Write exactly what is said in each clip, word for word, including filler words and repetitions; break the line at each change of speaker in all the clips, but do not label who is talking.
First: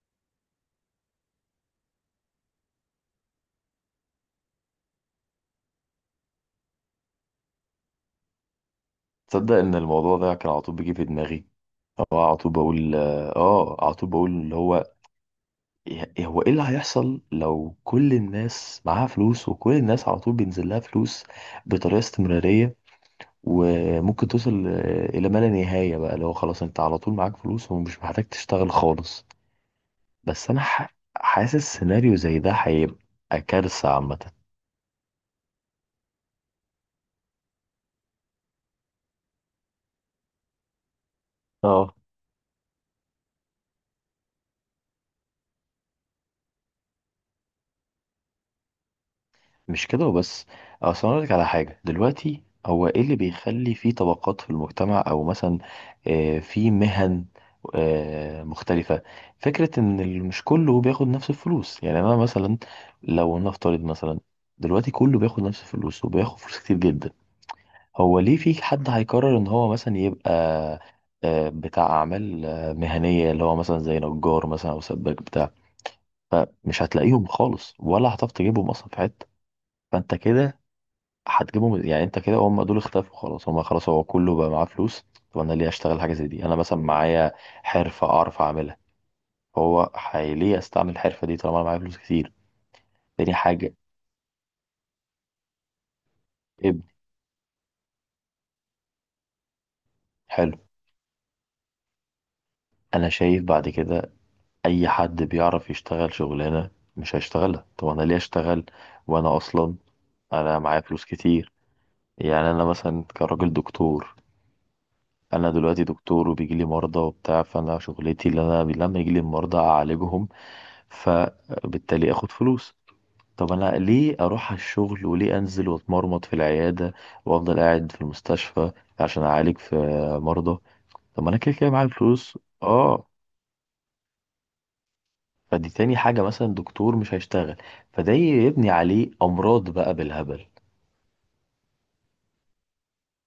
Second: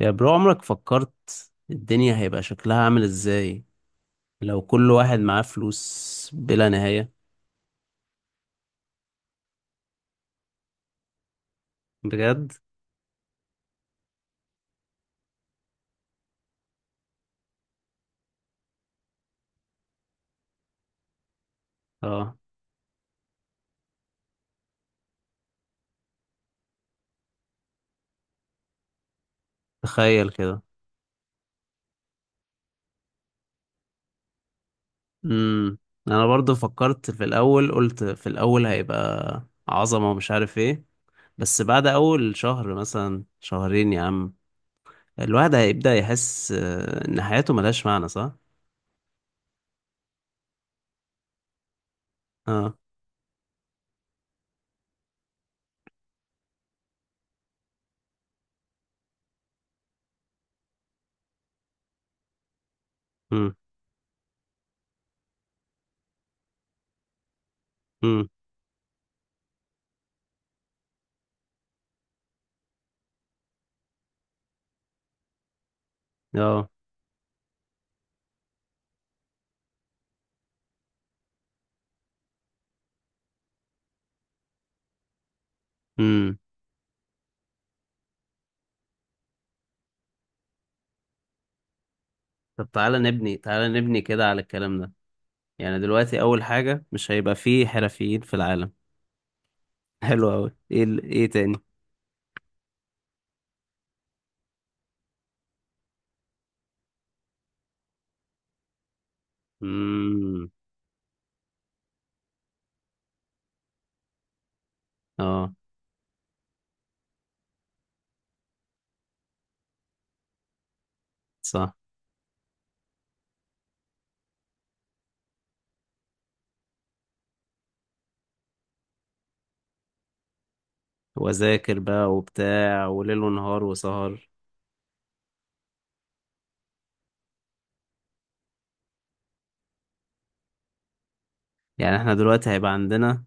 يا برو، عمرك فكرت الدنيا هيبقى شكلها عامل ازاي لو كل واحد معاه فلوس بلا نهاية؟
تصدق ان الموضوع ده كان على طول بيجي في دماغي؟ اه، على
بجد؟
طول بقول. اه على طول بقول اللي هو إيه- هو ايه اللي هيحصل لو كل الناس معاها فلوس وكل الناس على طول بينزل لها فلوس بطريقة
اه،
استمرارية، وممكن توصل آه، الى ما لا نهاية، بقى اللي هو خلاص انت على طول معاك فلوس ومش محتاج تشتغل خالص.
تخيل
بس انا
كده.
ح- حاسس سيناريو زي ده هيبقى كارثة عامة.
امم انا برضو فكرت في الاول، قلت في الاول هيبقى عظمة ومش عارف ايه، بس بعد
اه،
اول شهر مثلا، شهرين يا عم الواحد هيبدأ يحس آه، ان حياته ملهاش معنى، صح؟
مش كده وبس. أه، اصل انا أقولك على حاجه دلوقتي،
اه.
هو ايه اللي بيخلي في طبقات في المجتمع، او مثلا آه، في مهن آه، مختلفه؟ فكره ان ال- مش كله بياخد نفس الفلوس. يعني انا مثلا، لو
امم.
نفترض مثلا دلوقتي كله بياخد نفس الفلوس وبياخد فلوس كتير جدا، هو
امم.
ليه في حد هيقرر ان هو مثلا يبقى آه، بتاع اعمال آه، مهنيه، اللي هو مثلا زي نجار مثلا او سباك بتاع؟
اه.
فمش هتلاقيهم خالص ولا هتعرف تجيبهم اصلا في حته. فانت كده هتجيبهم، يعني انت كده هم دول اختفوا خلاص، هم خلاص هو كله بقى معاه فلوس. طب انا ليه اشتغل حاجه زي
امم
دي؟ انا مثلا معايا حرفه اعرف اعملها، هو حي- ليه استعمل الحرفه دي طالما انا معايا فلوس كتير؟
طب تعالى
تاني
نبني
حاجه،
تعالى نبني كده على الكلام ده، يعني دلوقتي اول حاجة
ابني.
مش هيبقى فيه حرفيين في العالم. حلو اوي،
حلو.
ايه ال- ايه تاني؟
انا شايف بعد كده اي حد بيعرف يشتغل شغلانه مش هيشتغلها. طب انا ليه اشتغل وانا اصلا
امم.
انا معايا فلوس كتير؟ يعني انا مثلا كراجل دكتور، انا
اه.
دلوقتي دكتور وبيجي لي مرضى وبتاع، فانا شغلتي اللي انا لما يجي لي المرضى اعالجهم
صح.
فبالتالي اخد فلوس. طب انا ليه اروح على الشغل وليه انزل واتمرمط في العياده وافضل قاعد في المستشفى عشان اعالج في مرضى؟ طب ما انا كده كده
وذاكر
معايا
بقى
فلوس.
وبتاع
اه،
وليل ونهار وسهر.
فدي تاني حاجه، مثلا دكتور مش هيشتغل، فده يبني عليه امراض بقى بالهبل.
يعني احنا دلوقتي هيبقى عندنا،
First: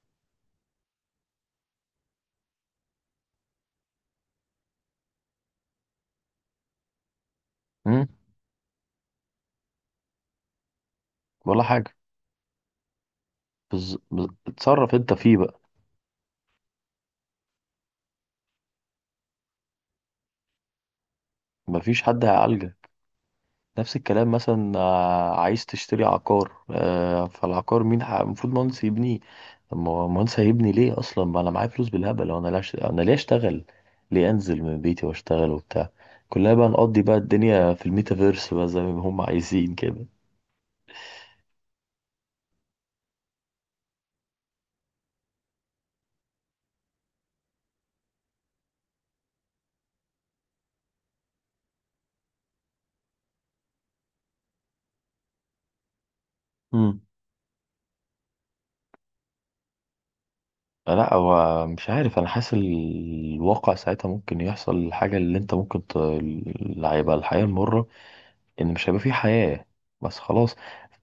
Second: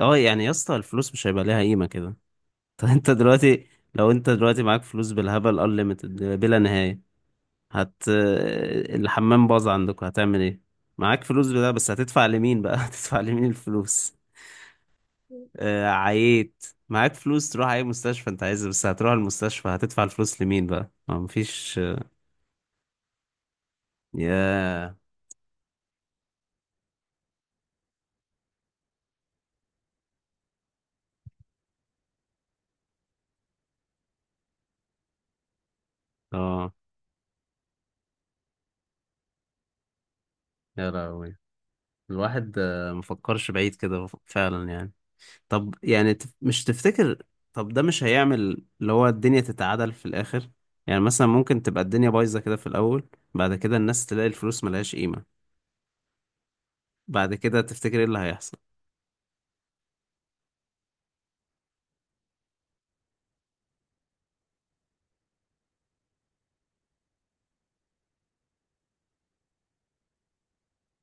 اه، يعني يا اسطى الفلوس مش هيبقى ليها قيمة كده. طب انت دلوقتي، لو انت دلوقتي معاك فلوس بالهبل unlimited، بلا نهاية، هت
امم.
الحمام باظ عندك، هتعمل ايه؟ معاك فلوس
ولا
بده، بس
حاجه.
هتدفع لمين بقى؟ هتدفع لمين
بز...
الفلوس؟
بز... اتصرف انت فيه بقى.
آه، عييت، معاك فلوس تروح اي مستشفى انت عايزها، بس هتروح المستشفى هتدفع الفلوس لمين بقى؟ ما مفيش.
مفيش حد هيعالجك. نفس الكلام، مثلا
يا
آه، عايز تشتري عقار، آه، فالعقار مين ح- المفروض مهندس يبنيه؟ طب ما هو مهندس هيبني ليه اصلا ما انا معايا فلوس بالهبل، وانا لا أش- انا ليه اشتغل؟ ليه انزل من بيتي واشتغل وبتاع؟ كلها بقى،
اه.
نقضي بقى الدنيا في الميتافيرس بقى زي ما هم عايزين كده.
يا لهوي. الواحد آه، مفكرش بعيد كده، ف- فعلا يعني. طب يعني، تف- مش تفتكر طب ده مش هيعمل اللي هو الدنيا تتعادل في الاخر؟ يعني مثلا ممكن تبقى الدنيا بايظة كده في الاول، بعد كده الناس تلاقي الفلوس ملهاش قيمة،
مم.
بعد كده تفتكر ايه اللي هيحصل؟
لا، هو مش عارف، انا حاسس ال- الواقع ساعتها ممكن يحصل الحاجة اللي انت ممكن ت... اللي هيبقى الحياة المرة، ان مش هيبقى في حياة. بس خلاص،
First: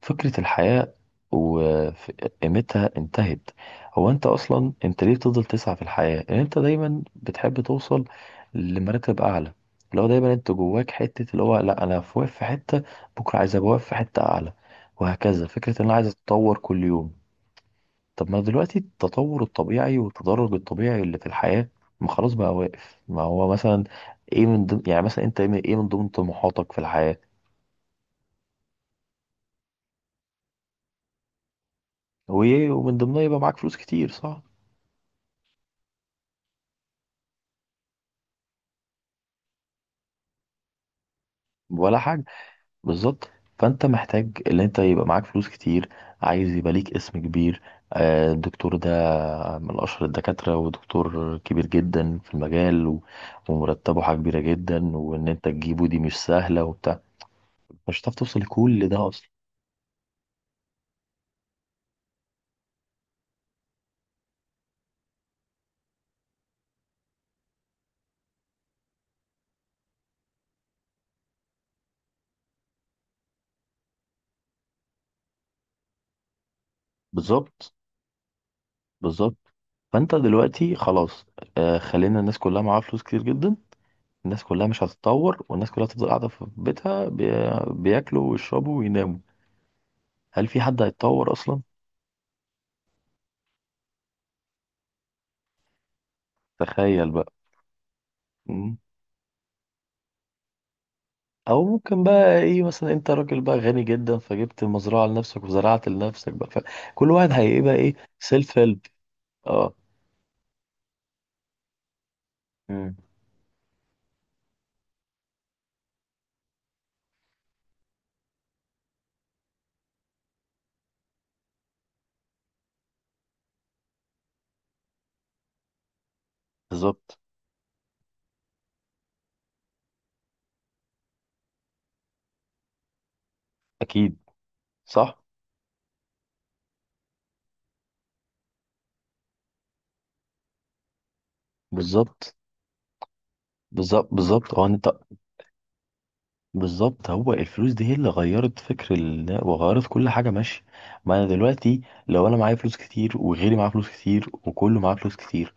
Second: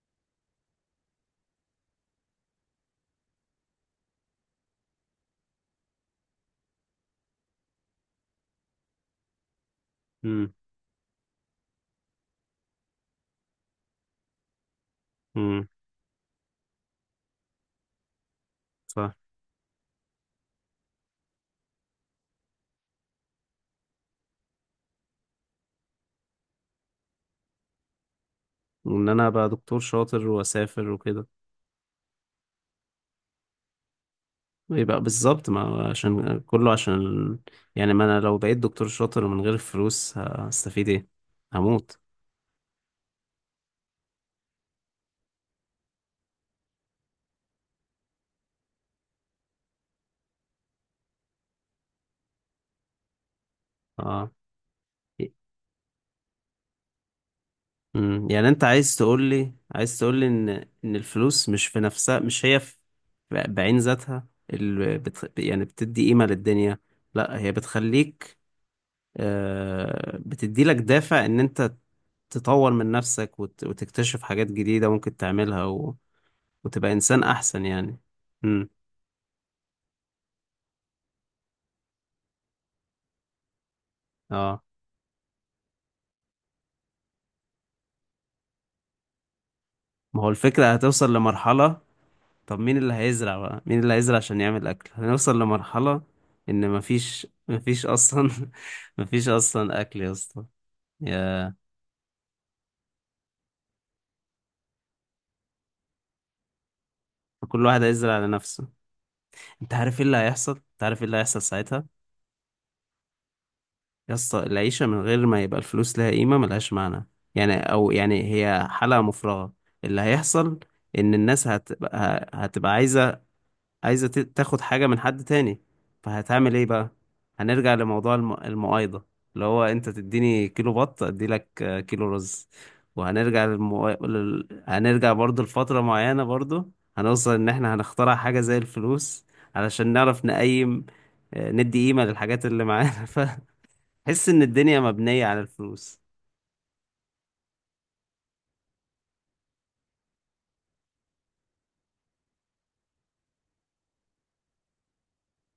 فكرة الحياة وقيمتها انتهت. هو انت اصلا انت ليه بتفضل تسعى في الحياة؟ ان انت دايما بتحب توصل لمراتب اعلى، اللي هو دايما انت
امم.
جواك حتة اللي هو، لا انا في واقف في حتة، بكرة عايز ابقى واقف في حتة اعلى، وهكذا.
امم.
فكرة ان انا عايز اتطور كل يوم. طب ما دلوقتي
صح.
التطور الطبيعي والتدرج الطبيعي اللي في الحياة، ما خلاص بقى واقف. ما هو مثلا ايه من ضمن، يعني مثلا انت ايه من ضمن طموحاتك في الحياة؟
وان انا ابقى دكتور شاطر واسافر وكده.
وايه ومن ضمنها يبقى معاك فلوس كتير، صح؟
يبقى بالظبط، ما هو عشان كله عشان ال- يعني ما انا لو بقيت دكتور شاطر من غير الفلوس هستفيد ايه؟
ولا
هموت.
حاجه. بالظبط. فانت محتاج ان انت يبقى معاك فلوس كتير، عايز يبقى ليك اسم كبير، آه، الدكتور ده من اشهر الدكاتره ودكتور كبير جدا في المجال، و- ومرتبه حاجه
اه.
كبيره جدا، وان انت تجيبه دي مش سهله وبتاع. مش هتعرف
أمم،
توصل
يعني انت
لكل
عايز
ده
تقول
اصلا.
لي عايز تقول لي ان ان الفلوس مش في نفسها، مش هي في ب- بعين ذاتها اللي بت يعني بتدي قيمة للدنيا. لا، هي بتخليك، آه بتدي لك دافع ان انت تطور من نفسك وت وتكتشف حاجات جديدة ممكن تعملها، و وتبقى انسان احسن
بالظبط.
يعني. امم.
بالظبط فانت دلوقتي خلاص، آه، خلينا الناس كلها معاها فلوس كتير جدا. الناس
اه.
كلها مش هتتطور، والناس كلها تفضل قاعده في بيتها بي- بياكلوا ويشربوا ويناموا.
ما هو
هل في
الفكرة
حد
هتوصل
هيتطور اصلا؟
لمرحلة، طب مين اللي هيزرع بقى؟ مين اللي هيزرع عشان يعمل أكل؟ هنوصل لمرحلة إن
تخيل
مفيش
بقى.
مفيش أصلا.
مم.
مفيش أصلا أكل يا اسطى. يا
او ممكن بقى ايه، مثلا انت راجل بقى غني جدا فجبت مزرعه لنفسك وزرعت لنفسك بقى، فكل واحد
كل
هيبقى
واحد
ايه؟
هيزرع
سيلف
لنفسه.
هيلب. اه.
أنت عارف إيه اللي هيحصل أنت عارف إيه اللي هيحصل ساعتها؟
مم.
يا اسطى العيشة من غير ما يبقى الفلوس لها قيمة، ملهاش معنى. يعني، أو يعني هي حلقة مفرغة. اللي هيحصل إن الناس هتبقى هتبقى عايزة، عايزة ت- تاخد حاجة من حد تاني، فهتعمل ايه بقى؟
بالظبط.
هنرجع لموضوع الم... المقايضة، اللي هو انت تديني كيلو بط اديلك آه، كيلو رز. وهنرجع للمو...
اكيد.
لل... هنرجع
صح.
برضو لفترة معينة، برضو هنوصل ان احنا هنخترع حاجة زي الفلوس علشان نعرف نقيم، آه، ندي قيمة
بالظبط
للحاجات اللي معانا. فتحس
بالظبط
ان
بالظبط هو
الدنيا
انت،
مبنية على الفلوس.
بالظبط. هو الفلوس دي هي اللي غيرت فكر ال... وغيرت كل حاجه. ماشي، ما انا دلوقتي لو انا معايا فلوس كتير وغيري معاه فلوس كتير وكله معاه فلوس كتير،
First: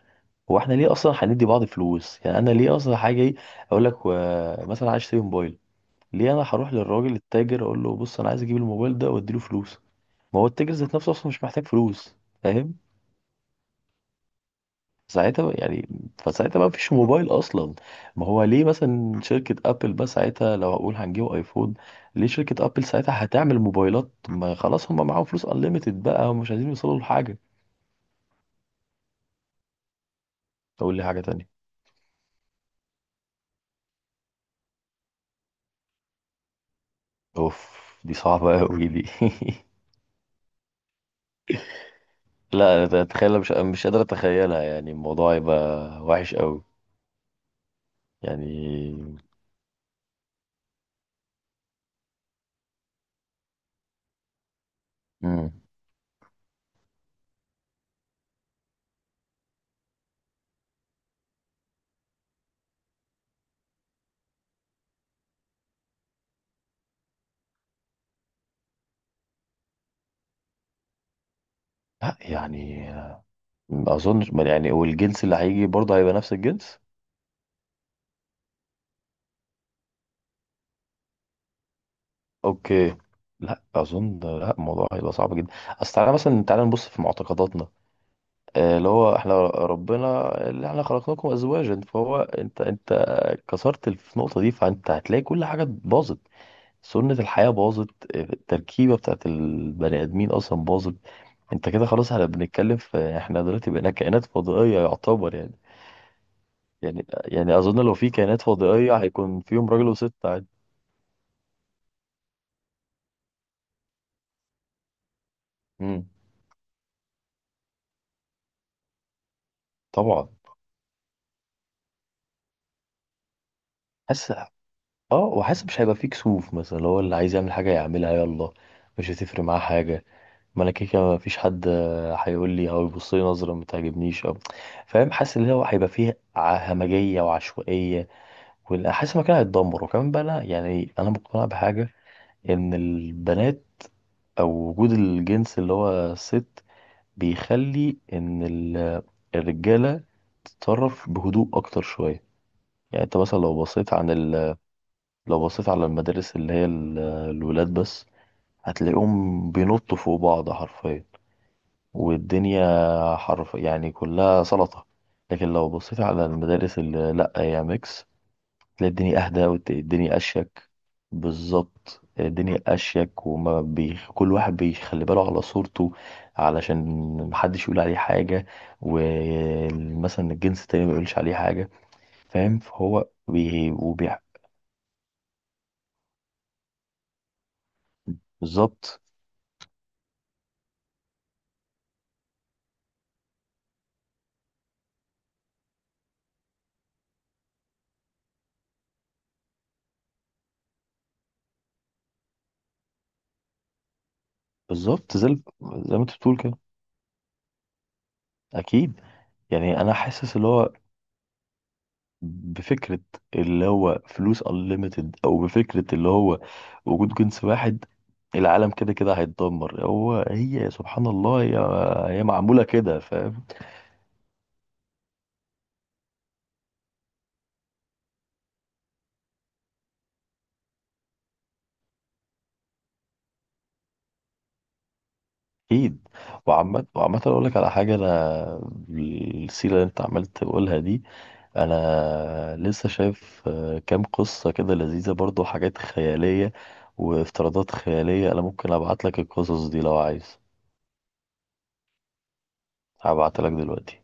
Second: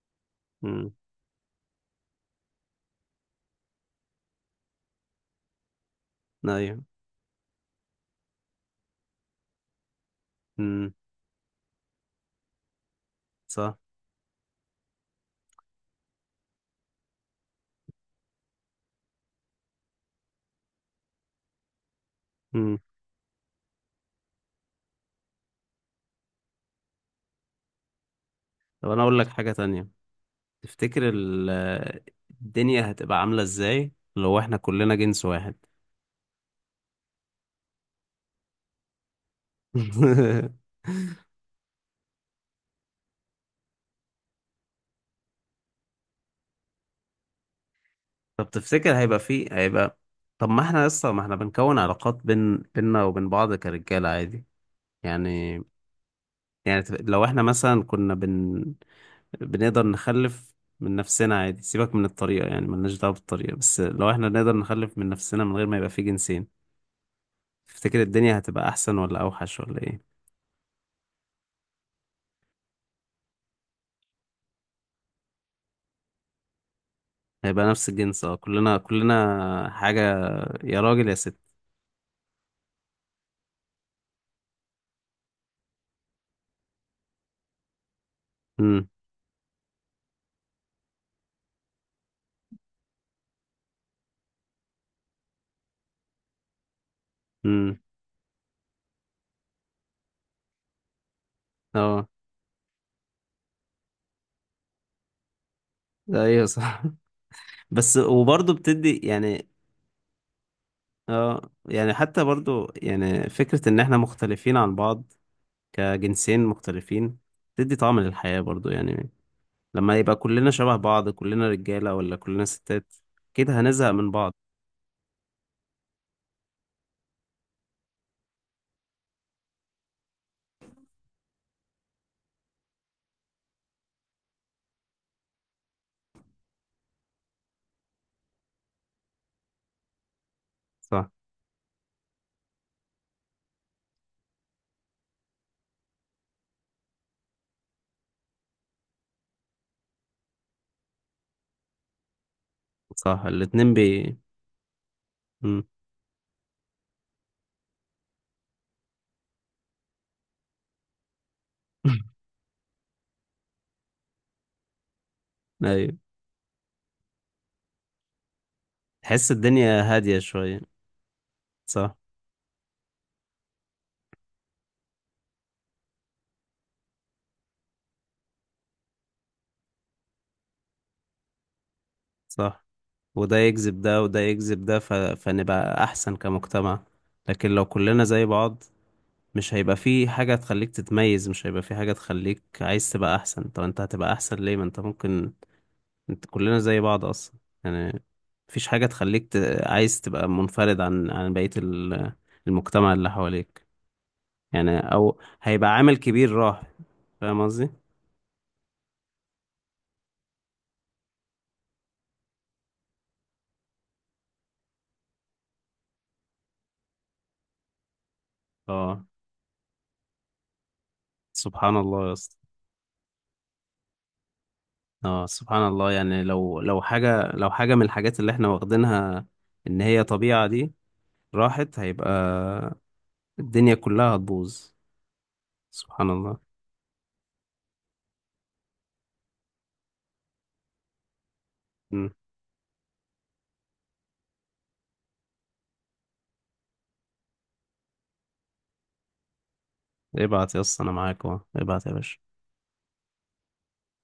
هو احنا ليه
امم.
اصلا هندي بعض فلوس؟ يعني انا ليه اصلا هاجي اقول لك و... مثلا عايز اشتري موبايل، ليه انا هروح
ايوه.
للراجل التاجر اقول له بص انا عايز اجيب الموبايل ده واديله فلوس؟ ما هو التاجر
امم.
ذات نفسه اصلا مش محتاج فلوس. فاهم؟
صح.
ساعتها بقى، يعني فساعتها ما فيش موبايل اصلا. ما هو ليه مثلا شركة ابل بقى ساعتها، لو هقول هنجيب ايفون، ليه شركة
امم.
ابل ساعتها هتعمل موبايلات؟ ما خلاص هم معاهم فلوس انليميتد بقى ومش عايزين يوصلوا لحاجة.
طب انا اقول لك حاجة تانية،
اقول لي
تفتكر
حاجة تانية.
ال- الدنيا هتبقى عاملة ازاي لو احنا كلنا جنس واحد؟
اوف، دي صعبة قوي دي. لا أنا اتخيل، مش مش قادر اتخيلها، يعني الموضوع يبقى وحش قوي
طب تفتكر
يعني.
هيبقى فيه، هيبقى طب ما احنا لسه ما احنا بنكون علاقات بين بيننا وبين بعض كرجالة عادي
مم.
يعني. يعني تف- لو احنا مثلا كنا بن بنقدر نخلف من نفسنا عادي، سيبك من الطريقة، يعني ملناش دعوة بالطريقة، بس لو احنا نقدر نخلف من نفسنا من غير ما يبقى فيه جنسين، تفتكر الدنيا هتبقى احسن ولا اوحش ولا ايه؟
لا يعني، ما اظنش، ما يعني والجنس اللي هيجي برضه هيبقى نفس الجنس.
هيبقى نفس الجنس، اه، كلنا كلنا حاجة، يا راجل يا ست.
اوكي. لا اظن، لا الموضوع هيبقى صعب جدا. اصل تعالى مثلا، تعالى نبص في معتقداتنا، آه،
امم.
اللي هو احنا، ربنا اللي احنا خلقناكم ازواجا، فهو انت، انت كسرت في النقطه دي، فانت هتلاقي كل حاجه باظت. سنه الحياه
امم.
باظت، آه، التركيبه بتاعت البني ادمين اصلا باظت. انت كده
اه.
خلاص، احنا بنتكلم في احنا دلوقتي بقينا كائنات فضائية يعتبر يعني.
ده، ايوه صح.
يعني يعني اظن لو
بس
في كائنات
وبرضه بتدي
فضائية هيكون
يعني،
فيهم راجل وست عادي.
اه يعني حتى برضه يعني فكرة ان احنا مختلفين عن بعض
امم.
كجنسين مختلفين بتدي طعم للحياة برضه يعني. لما يبقى
طبعا.
كلنا شبه بعض، كلنا رجالة ولا كلنا ستات، كده هنزهق من
حاسس،
بعض.
اه، وحاسس مش هيبقى فيه كسوف، مثلا لو هو اللي عايز يعمل حاجة يعملها يلا، مش هتفرق معاه حاجة. ما انا كده كده مفيش حد، آه، هيقول لي او يبص لي نظرة ما تعجبنيش او. فاهم؟ حاسس ان هو هيبقى فيه ع- همجية وعشوائية، وحاسس المكان هيتدمر. وكمان بقى، انا يعني انا
صح.
مقتنع بحاجة، ان البنات او وجود الجنس اللي هو الست بيخلي ان ال- الرجاله تتصرف بهدوء اكتر شويه. يعني انت
صح.
مثلا لو
الاتنين
بصيت عن
بي
ال... لو
امم.
بصيت على المدارس اللي هي ال- الولاد بس، هتلاقيهم بينطوا فوق بعض حرفيا. والدنيا حرف يعني كلها سلطه. لكن لو
ايوه،
بصيت على المدارس اللي لا هي ميكس، تلاقي الدنيا
تحس
اهدى
الدنيا
والدنيا
هادية شوية.
اشيك.
صح.
بالظبط، الدنيا اشيك وما بي... كل واحد بيخلي باله على صورته علشان محدش يقول عليه حاجه، ومثلا الجنس التاني ما يقولش عليه حاجه. فاهم؟
صح،
فهو
وده
بي...
يجذب ده
وبي...
وده يجذب ده، ف... فنبقى احسن كمجتمع. لكن لو كلنا زي بعض،
بالظبط.
مش هيبقى في حاجة تخليك تتميز، مش هيبقى في حاجة تخليك عايز تبقى أحسن. طب أنت هتبقى أحسن ليه، ما أنت ممكن أنت كلنا زي بعض أصلا؟ يعني، مفيش حاجة تخليك ت... عايز تبقى منفرد عن عن بقية ال- المجتمع اللي حواليك، يعني.
بالظبط
أو
زي ال-
هيبقى
زي
عامل
ما انت
كبير
بتقول كده.
راح. فاهم قصدي؟
اكيد. يعني انا حاسس اللي هو، بفكرة اللي هو فلوس unlimited، أو بفكرة اللي هو وجود جنس واحد، العالم كده
اه،
كده هيتدمر. هو هي سبحان الله، هي
سبحان الله يا
هي
اسطى.
معمولة كده. فاهم؟
اه سبحان الله، يعني لو لو حاجة، لو حاجة من الحاجات اللي احنا واخدينها إن هي طبيعة دي راحت، هيبقى الدنيا كلها هتبوظ.
أكيد.
سبحان الله.
وعامة، وعامة أقول لك على حاجة، أنا السيرة اللي أنت عمال تقولها دي أنا لسه شايف آه، كام قصة كده لذيذة برضو، حاجات خيالية وافتراضات خيالية. أنا ممكن أبعت لك القصص دي لو عايز.
ابعت يا اسطى، انا معاك اهو، ابعت يا باشا.
هبعتها لك دلوقتي.